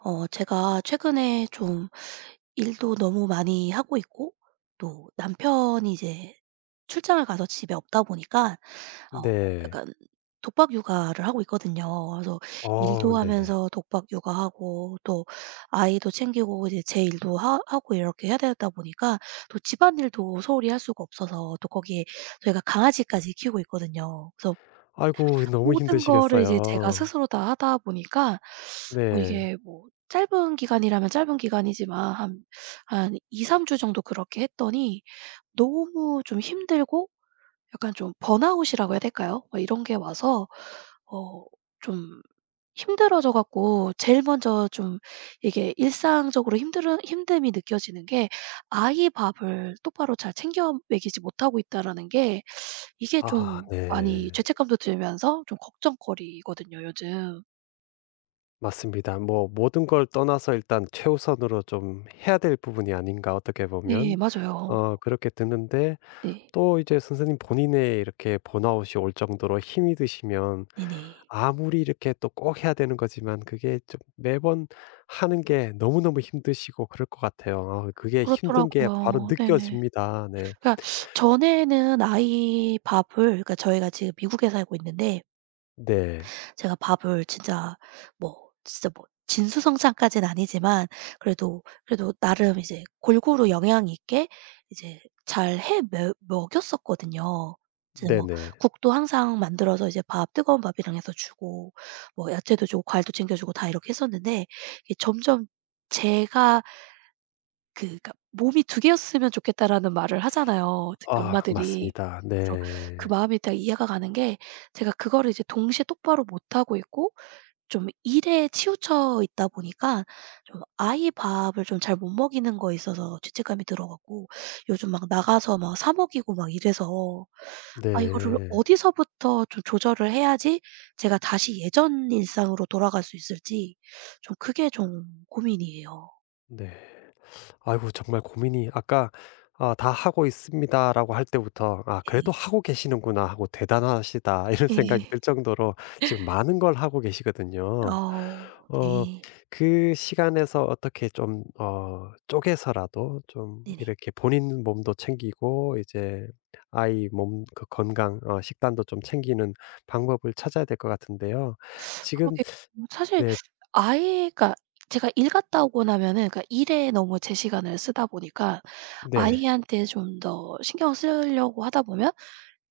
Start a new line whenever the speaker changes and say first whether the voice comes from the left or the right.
right: 어 제가 최근에 좀 일도 너무 많이 하고 있고, 또 남편이 이제 출장을 가서 집에 없다 보니까 어
left: 네.
right: 약간 독박 육아를 하고 있거든요. 그래서
left: 어
right: 일도
left: 네네.
right: 하면서 독박 육아 하고 또 아이도 챙기고 이제 제 일도 하 하고 이렇게 해야 되다 보니까 또 집안일도 소홀히 할 수가 없어서 또 거기에 저희가 강아지까지 키우고 있거든요. 그래서
left: 아이고 너무
right: 모든 거를 이제 제가
left: 힘드시겠어요.
right: 스스로 다 하다 보니까
left: 네.
right: 이게 뭐 짧은 기간이라면 짧은 기간이지만 한 한 2-3 주 정도 그렇게 했더니 너무 좀 힘들고 약간 좀 번아웃이라고 해야 될까요? 이런 게 와서 어 좀 힘들어져 갖고 제일 먼저 좀 이게 일상적으로 힘들으 힘듦이 느껴지는 게 '아이 밥을 똑바로 잘 챙겨 먹이지 못하고 있다.'라는 게 이게 좀
left: 아아
right: 많이
left: 네.
right: 죄책감도 들면서 좀 걱정거리거든요. 요즘.
left: 맞습니다. 뭐 '모든 걸 떠나서 일단 최우선으로 좀 해야 될 부분이 아닌가, 어떻게
right: 네,
left: 보면.'
right: 맞아요.
left: 어 그렇게 드는데
right: 네.
left: 또 이제 선생님 본인의 이렇게 번아웃이 올 정도로 힘이 드시면
right: 네네.
left: 아무리 이렇게 또 꼭 해야 되는 거지만 그게 좀 매번 하는 게 너무너무 힘드시고 그럴 것 같아요. 그게 힘든 게
right: 그렇더라고요.
left: 바로
right: 네.
left: 느껴집니다. 네.
right: 그러니까 전에는 아이 밥을 그러니까 저희가 지금 미국에 살고 있는데
left: 네.
right: 제가 밥을 진짜 뭐 진짜 뭐 진수성찬까지는 아니지만, 그래도, 그래도 나름 이제 골고루 영양 있게 이제 잘해 뭬억 먹였었거든요. 이제 뭐
left: 네네.
right: 국도 항상 만들어서 이제 밥 뜨거운 밥이랑 해서 주고 뭐 야채도 주고 과일도 챙겨주고 다 이렇게 했었는데 이 점점 제가 그니까 "몸이 2 개였으면 좋겠다."라는 말을 하잖아요. 특히
left: 아,
right: 엄마들이.
left: 맞습니다.
right: 그래서 그
left: 네.
right: 마음이 다 이해가 가는 게, 제가 그거를 이제 동시에 똑바로 못하고 있고 좀 일에 치우쳐 있다 보니까 좀 아이 밥을 좀 잘 못 먹이는 거에 있어서 죄책감이 들어 갖고 요즘 막 나가서 막 사 먹이고 막 이래서 아, 이거를
left: 네.
right: 어디서부터 좀 조절을 해야지 제가 다시 예전 일상으로 돌아갈 수 있을지 좀 그게 좀 고민이에요.
left: 네. 아이고 정말 고민이 아까 "아 다 하고 있습니다."라고 할 때부터 '아
right: 네.
left: 그래도 하고 계시는구나.' 하고 '대단하시다.' 이런 생각이
right: 예.
left: 들 정도로 지금 많은 걸 하고 계시거든요.
right: 어
left: 어
right: 네.
left: 그 시간에서 어떻게 좀 어 쪼개서라도 좀
right: 네네.
left: 이렇게 본인 몸도 챙기고 이제 아이 몸 거 건강 식단도 좀 챙기는 방법을 찾아야 될 것 같은데요. 지금
right: 그러게 음 사실
left: 네.
right: 아이 그러니까 제가 일 갔다 오고 나면은 그러니까 일에 너무 제 시간을 쓰다 보니까
left: 네.
right: 아이한테 좀 더 신경을 쓰려고 하다 보면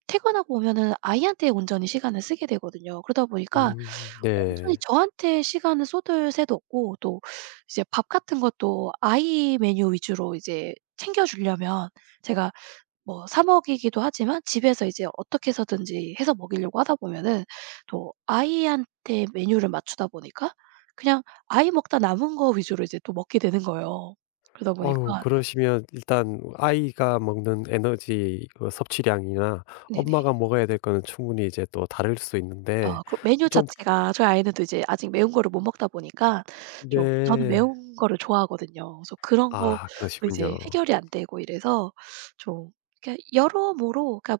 right: 퇴근하고 오면은 아이한테 온전히 시간을 쓰게 되거든요. 그러다 보니까
left: 음
right: 엄청
left: 네.
right: 저한테 시간을 쏟을 새도 없고 또 이제 밥 같은 것도 아이 메뉴 위주로 이제 챙겨주려면 제가 뭐 사 먹이기도 하지만 집에서 이제 어떻게 해서든지 해서 먹이려고 하다 보면은 또 아이한테 메뉴를 맞추다 보니까 그냥 아이 먹다 남은 거 위주로 이제 또 먹게 되는 거예요. 그러다 보니까
left: 어우 그러시면 일단 아이가 먹는 에너지 어 섭취량이나
right: 네네.
left: 엄마가 먹어야 될 거는 충분히 이제 또 다를 수
right: 어,
left: 있는데
right: 그러고 메뉴
left: 좀
right: 자체가 저희 아이는 또 이제 아직 매운 거를 못 먹다 보니까 좀 저는
left: 네.
right: 매운 거를 좋아하거든요. 그래서 그런 것도
left: 아,
right: 이제
left: 그러시군요.
right: 해결이 안 되고 이래서 좀 그러니까 여러모로 그러니까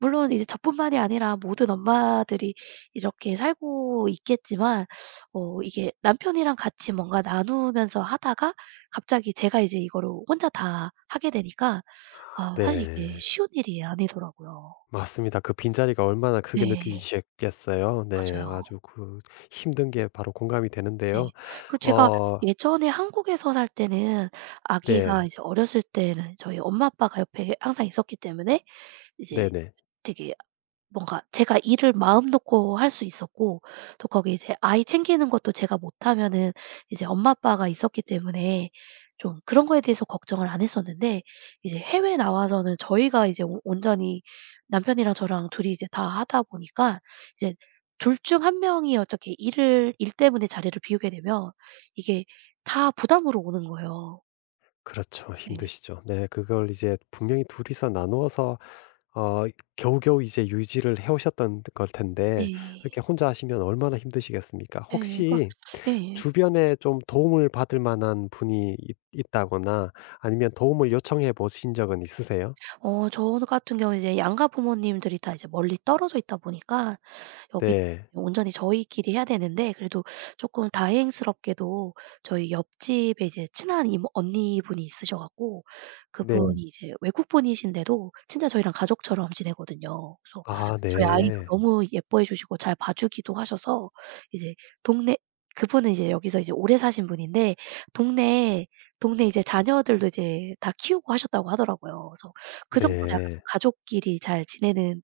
right: 물론 이제 저뿐만이 아니라 모든 엄마들이 이렇게 살고 있겠지만 어 이게 남편이랑 같이 뭔가 나누면서 하다가 갑자기 제가 이제 이거를 혼자 다 하게 되니까
left: 아
right: 아 사실 이게
left: 네.
right: 쉬운 일이 아니더라고요.
left: 맞습니다 그 빈자리가 얼마나 크게
right: 네.
left: 느껴지셨겠어요. 네.
right: 맞아요.
left: 아주 그 힘든 게 바로 공감이
right: 네.
left: 되는데요.
right: 그리고 제가
left: 어
right: 예전에 한국에서 살 때는 아기가
left: 네.
right: 이제 어렸을 때는 저희 엄마, 아빠가 옆에 항상 있었기 때문에 이제
left: 네네.
right: 되게 뭔가 제가 일을 마음 놓고 할 수 있었고 또 거기 이제 아이 챙기는 것도 제가 못하면은 이제 엄마, 아빠가 있었기 때문에 좀 그런 거에 대해서 걱정을 안 했었는데 이제 해외에 나와서는 저희가 이제 오 온전히 남편이랑 저랑 둘이 이제 다 하다 보니까 이제 둘 중 1 명이 어떻게 일을 일 때문에 자리를 비우게 되면 이게 다 부담으로 오는 거예요.
left: 그렇죠.
right: 네.
left: 힘드시죠. 네. 그걸 이제 분명히 둘이서 나누어서 어 겨우겨우 이제 유지를 해 오셨던 걸 텐데
right: 네.
left: 그렇게 혼자 하시면 얼마나 힘드시겠습니까?
right: 예 그렇
left: 혹시
right: 예.
left: 주변에 좀 도움을 받을 만한 분이 있 있다거나 아니면 도움을 요청해 보신 적은 있으세요?
right: 어 저 같은 경우는 이제 양가 부모님들이 다 이제 멀리 떨어져 있다 보니까 여기
left: 네.
right: 온전히 저희끼리 해야 되는데 그래도 쪼끔 다행스럽게도 저희 옆집에 이제 친한 이모 언니분이 있으셔 갖고
left: 네.
right: 그분이 이제 외국분이신데도 진짜 저희랑 가족처럼 지내거든요. 그래서
left: 아
right: 저희 아이도
left: 네.
right: 너무 예뻐해 주시고 잘 봐주기도 하셔서 이제 동네 그분은 이제 여기서 오래 사신 분인데 동네 동네 이제 자녀들도 이제 다 키우고 하셨다고 하더라고요. 그래서 그 정도로 약간
left: 네.
right: 좀 가족끼리 잘 지내는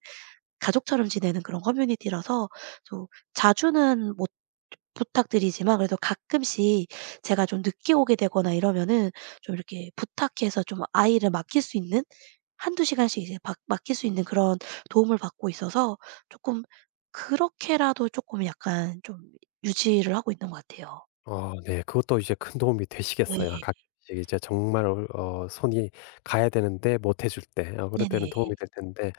right: 가족처럼 지내는 그런 커뮤니티라서 좀 자주는 못 즈 부탁드리지만 그래도 가끔씩 제가 좀 늦게 오게 되거나 이러면은 좀 이렇게 부탁해서 좀 아이를 맡길 수 있는 1-2 시간씩 이제 맡 맡길 수 있는 그런 도움을 받고 있어서 쪼끔 그렇게라도 쪼끔 약간 좀 유지를 하고 있는 것 같아요.
left: 어 네. 그것도 이제 큰 도움이 되시겠어요.
right: 예예.
left: 같이 이게 제 정말 얼 어 손이 가야 되는데 못 해 줄 때 어 그럴
right: 네,
left: 때는
right: 네.
left: 도움이 될 텐데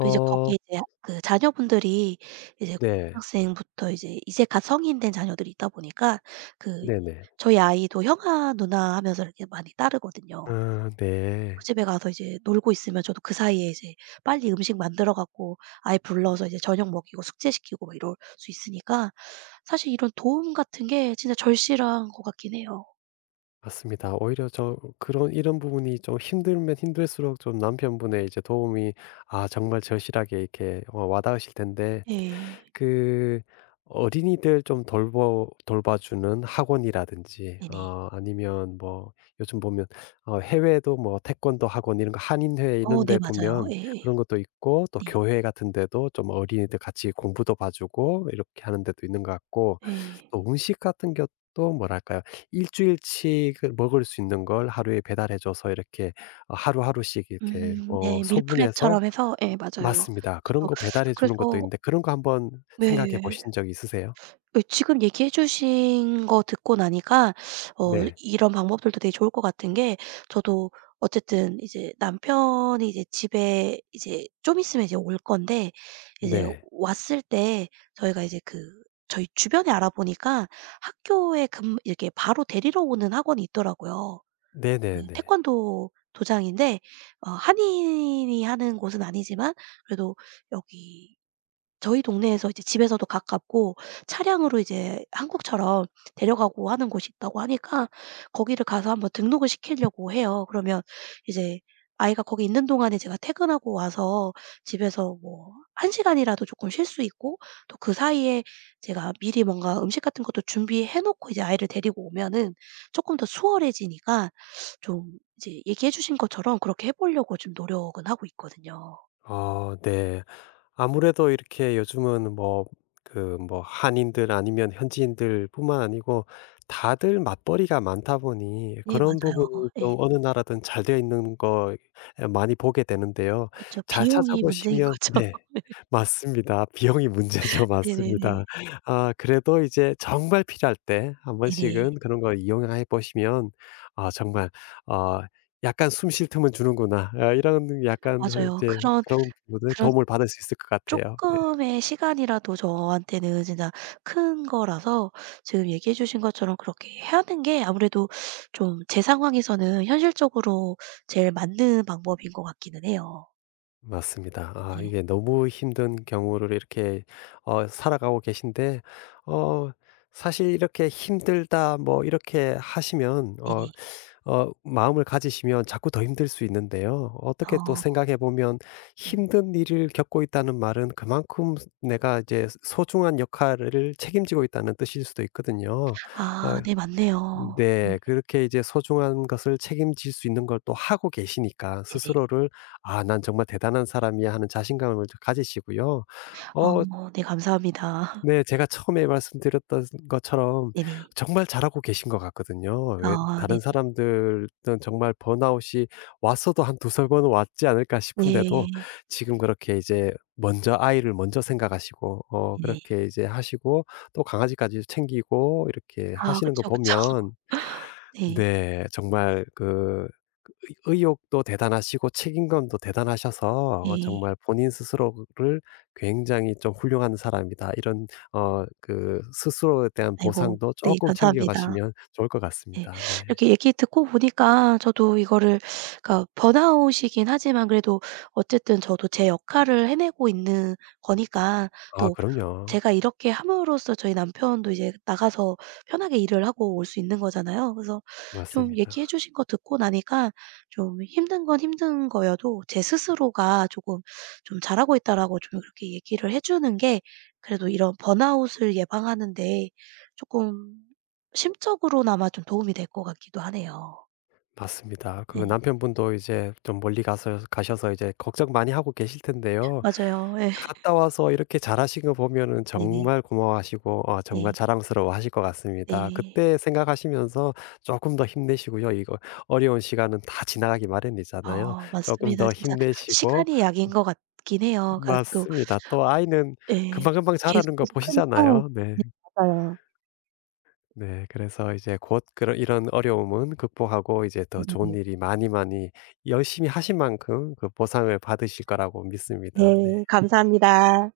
right: 또 이제 거기에 대학 그 자녀분들이 이제
left: 네.
right: 고등학생부터 이제 이제 갓 성인 된 자녀들이 있다 보니까 그
left: 네네.
right: 저희 아이도 "형아, 누나!" 하면서 이렇게 많이 따르거든요. 그래서
left: 아
right: 그
left: 네.
right: 집에 가서 이제 놀고 있으면 저도 그 사이에 이제 빨리 음식 만들어 갖고 아이 불러서 이제 저녁 먹이고 숙제시키고 이럴 수 있으니까 사실 이런 도움 같은 게 진짜 절실한 것 같긴 해요.
left: 맞습니다. 오히려 좀 그런 이런 부분이 좀 힘들면 힘들수록 좀 남편분의 이제 도움이 아, 정말 절실하게 이렇게 와 와닿으실 텐데
right: 예.
left: 그 어린이들 좀 돌보 돌봐주는 학원이라든지
right: 네네.
left: 어 아니면 뭐 요즘 보면 어 해외에도 뭐 태권도 학원 이런 거 한인회 이런
right: 어 네
left: 데
right: 맞아요.
left: 보면
right: 예예.
left: 그런 것도 있고 또
right: 네.
left: 교회 같은데도 좀 어린이들 같이 공부도 봐주고 이렇게 하는 데도 있는 것 같고
right: 예.
left: 또 음식 같은 것도 뭐랄까요? 1 주일 치 그 먹을 수 있는 걸 하루에 배달해 줘서 이렇게 어 하루하루씩 이렇게
right: 음
left: 어
right: 네.
left: 소분해서
right: 밀프렙처럼 해서 예 맞아요.
left: 맞습니다. 그런
right: 저도
left: 거 배달해 주는 것도
right: 그래서
left: 있는데 그런 거 한번 생각해
right: 네.
left: 보신 적 있으세요?
right: 그 지금 얘기해 주신 거 듣고 나니까 어
left: 네.
right: 이런 방법들도 되게 좋을 것 같은 게 저도 어쨌든 이제 남편이 이제 집에 이제 좀 있으면 이제 올 건데 이제
left: 네.
right: 왔을 때 저희가 이제 그 저희 주변에 알아보니까 학교에 근무 이렇게 바로 데리러 오는 학원이 있더라고요. 음
left: 네네네.
right: 태권도 도장인데 어 한인이 하는 곳은 아니지만 그래도 여기 저희 동네에서 이제 집에서도 가깝고 차량으로 이제 한국처럼 데려가고 하는 곳이 있다고 하니까 거기를 가서 한번 등록을 시킬려고 해요. 그러면 이제 아이가 거기 있는 동안에 제가 퇴근하고 와서 집에서 뭐 1 시간이라도 쪼끔 쉴 수 있고 또 그사이에 제가 미리 뭔가 음식 같은 것도 준비해 놓고 이제 아이를 데리고 오면은 쪼끔 더 수월해지니까 좀 이제 얘기해 주신 것처럼 그렇게 해볼려고 지금 노력은 하고 있거든요.
left: 아 네. 아무래도 이렇게 요즘은 뭐 그 뭐 한인들 아니면 현지인들뿐만 아니고 다들 맞벌이가 많다 보니
right: 예
left: 그런
right: 맞아요.
left: 부분이
right: 예.
left: 좀 어느 나라든 잘 되어 있는 거 많이 보게 되는데요.
right: 그쵸.
left: 잘
right: 비용이 문제인
left: 찾아보시면
right: 거죠.
left: 네.
right: 네.
left: 맞습니다. 비용이 문제죠.
right: 네네네.
left: 맞습니다. 아, 그래도 이제 정말 필요할 때 1
right: 네네.
left: 번씩은 그런 걸 이용해 보시면 아, 정말 어 약간 '숨 쉴 틈은 주는구나.' 어 이런 약간
right: 맞아요.
left: 이제
right: 그런
left: 그런 뭐지
right: 그런
left: 도움을 받을 수 있을 것 같아요. 네.
right: 쪼끔의 시간이라도 저한테는 진짜 큰 거라서 지금 얘기해 주신 것처럼 그렇게 하는 게 아무래도 좀 제 상황에서는 현실적으로 제일 맞는 방법인 것 같기는 해요.
left: 맞습니다. 아,
right: 네.
left: 이게 너무 힘든 경우를 이렇게 어 살아가고 계신데 어 사실 이렇게 힘들다. 뭐 이렇게 하시면 어
right: 네네.
left: 어 마음을 가지시면 자꾸 더 힘들 수 있는데요. 어떻게 또
right: 아.
left: 생각해 보면
right: 네.
left: 힘든 일을 겪고 있다는 말은 그만큼 내가 이제 소중한 역할을 책임지고 있다는 뜻일 수도 있거든요.
right: 아,
left: 아
right: 네. 맞네요. 음
left: 네.
right: 네.
left: 그렇게 이제 소중한 것을 책임질 수 있는 걸 또 하고 계시니까
right: 네네.
left: 스스로를 '아 난 정말 대단한 사람이야.' 하는 자신감을 좀 가지시고요. 어
right: 아 네 감사합니다.
left: 네 제가 처음에 말씀드렸던 것처럼
right: 네네.
left: 정말 잘하고 계신 것 같거든요. 왜
right: 아
left: 다른
right: 네네.
left: 사람들은 정말 번아웃이 왔어도 한 2-3 번은 왔지 않을까 싶은데도
right: 네.
left: 지금 그렇게 이제 먼저 아이를 먼저 생각하시고 어
right: 네.
left: 그렇게 이제 하시고 또 강아지까지 챙기고 이렇게
right: 아
left: 하시는 거
right: 그쵸, 그쵸.
left: 보면
right: 네.
left: 네. 정말 그 의 의욕도 대단하시고 책임감도 대단하셔서 어
right: 네.
left: 정말 본인 스스로를 굉장히 좀 훌륭한 사람이다. 이런 어 그 스스로에 대한
right: 아이고
left: 보상도
right: 네
left: 쪼끔
right: 감사합니다.
left: 챙겨가시면 좋을 것
right: 네.
left: 같습니다. 네.
right: 이렇게 얘기 듣고 보니까 저도 이거를 그니까 번아웃이긴 하지만 그래도 어쨌든 저도 제 역할을 해내고 있는 거니까
left: 아
right: 또
left: 그럼요.
right: 제가 이렇게 함으로써 저희 남편도 이제 나가서 편하게 일을 하고 올 수 있는 거잖아요. 그래서 좀 얘기해
left: 맞습니다.
right: 주신 거 듣고 나니까 좀 힘든 건 힘든 거여도 제 스스로가 쪼금 좀 "잘하고 있다."라고 좀 그렇게 얘기를 해 주는 게 그래도 이런 번아웃을 예방하는 데 쪼끔 심적으로나마 좀 도움이 될 것 같기도 하네요.
left: 맞습니다. 그
right: 네.
left: 남편분도 이제 좀 멀리 가서 가셔서 이제 걱정 많이 하고 계실 텐데요.
right: 맞아요. 예.
left: 갔다 와서 이렇게 잘하신 거 보면은
right: 네네.
left: 정말 고마워하시고 어 정말
right: 네.
left: 자랑스러워하실 것 같습니다.
right: 네.
left: 그때 생각하시면서 쪼끔 더 힘내시고요. 이거 어려운 시간은 다 지나가기 마련이잖아요.
right: 아
left: 쪼금
right: 맞습니다.
left: 더
right: 진짜
left: 힘내시고
right: 시간이 약인 것 같긴 해요.
left: 음
right: 그니까 또
left: 맞습니다. 또 아이는
right: 예.
left: 금방금방 자라는 거
right: 계속해서 크니까
left: 보시잖아요. 네.
right: 네 맞아요.
left: 네 그래서 이제 곧 그런 이런 어려움은 극복하고 이제 더 좋은
right: 그러게
left: 일이 많이 많이 열심히 하신 만큼 그 보상을 받으실 거라고 믿습니다. 네.
right: 네 감사합니다.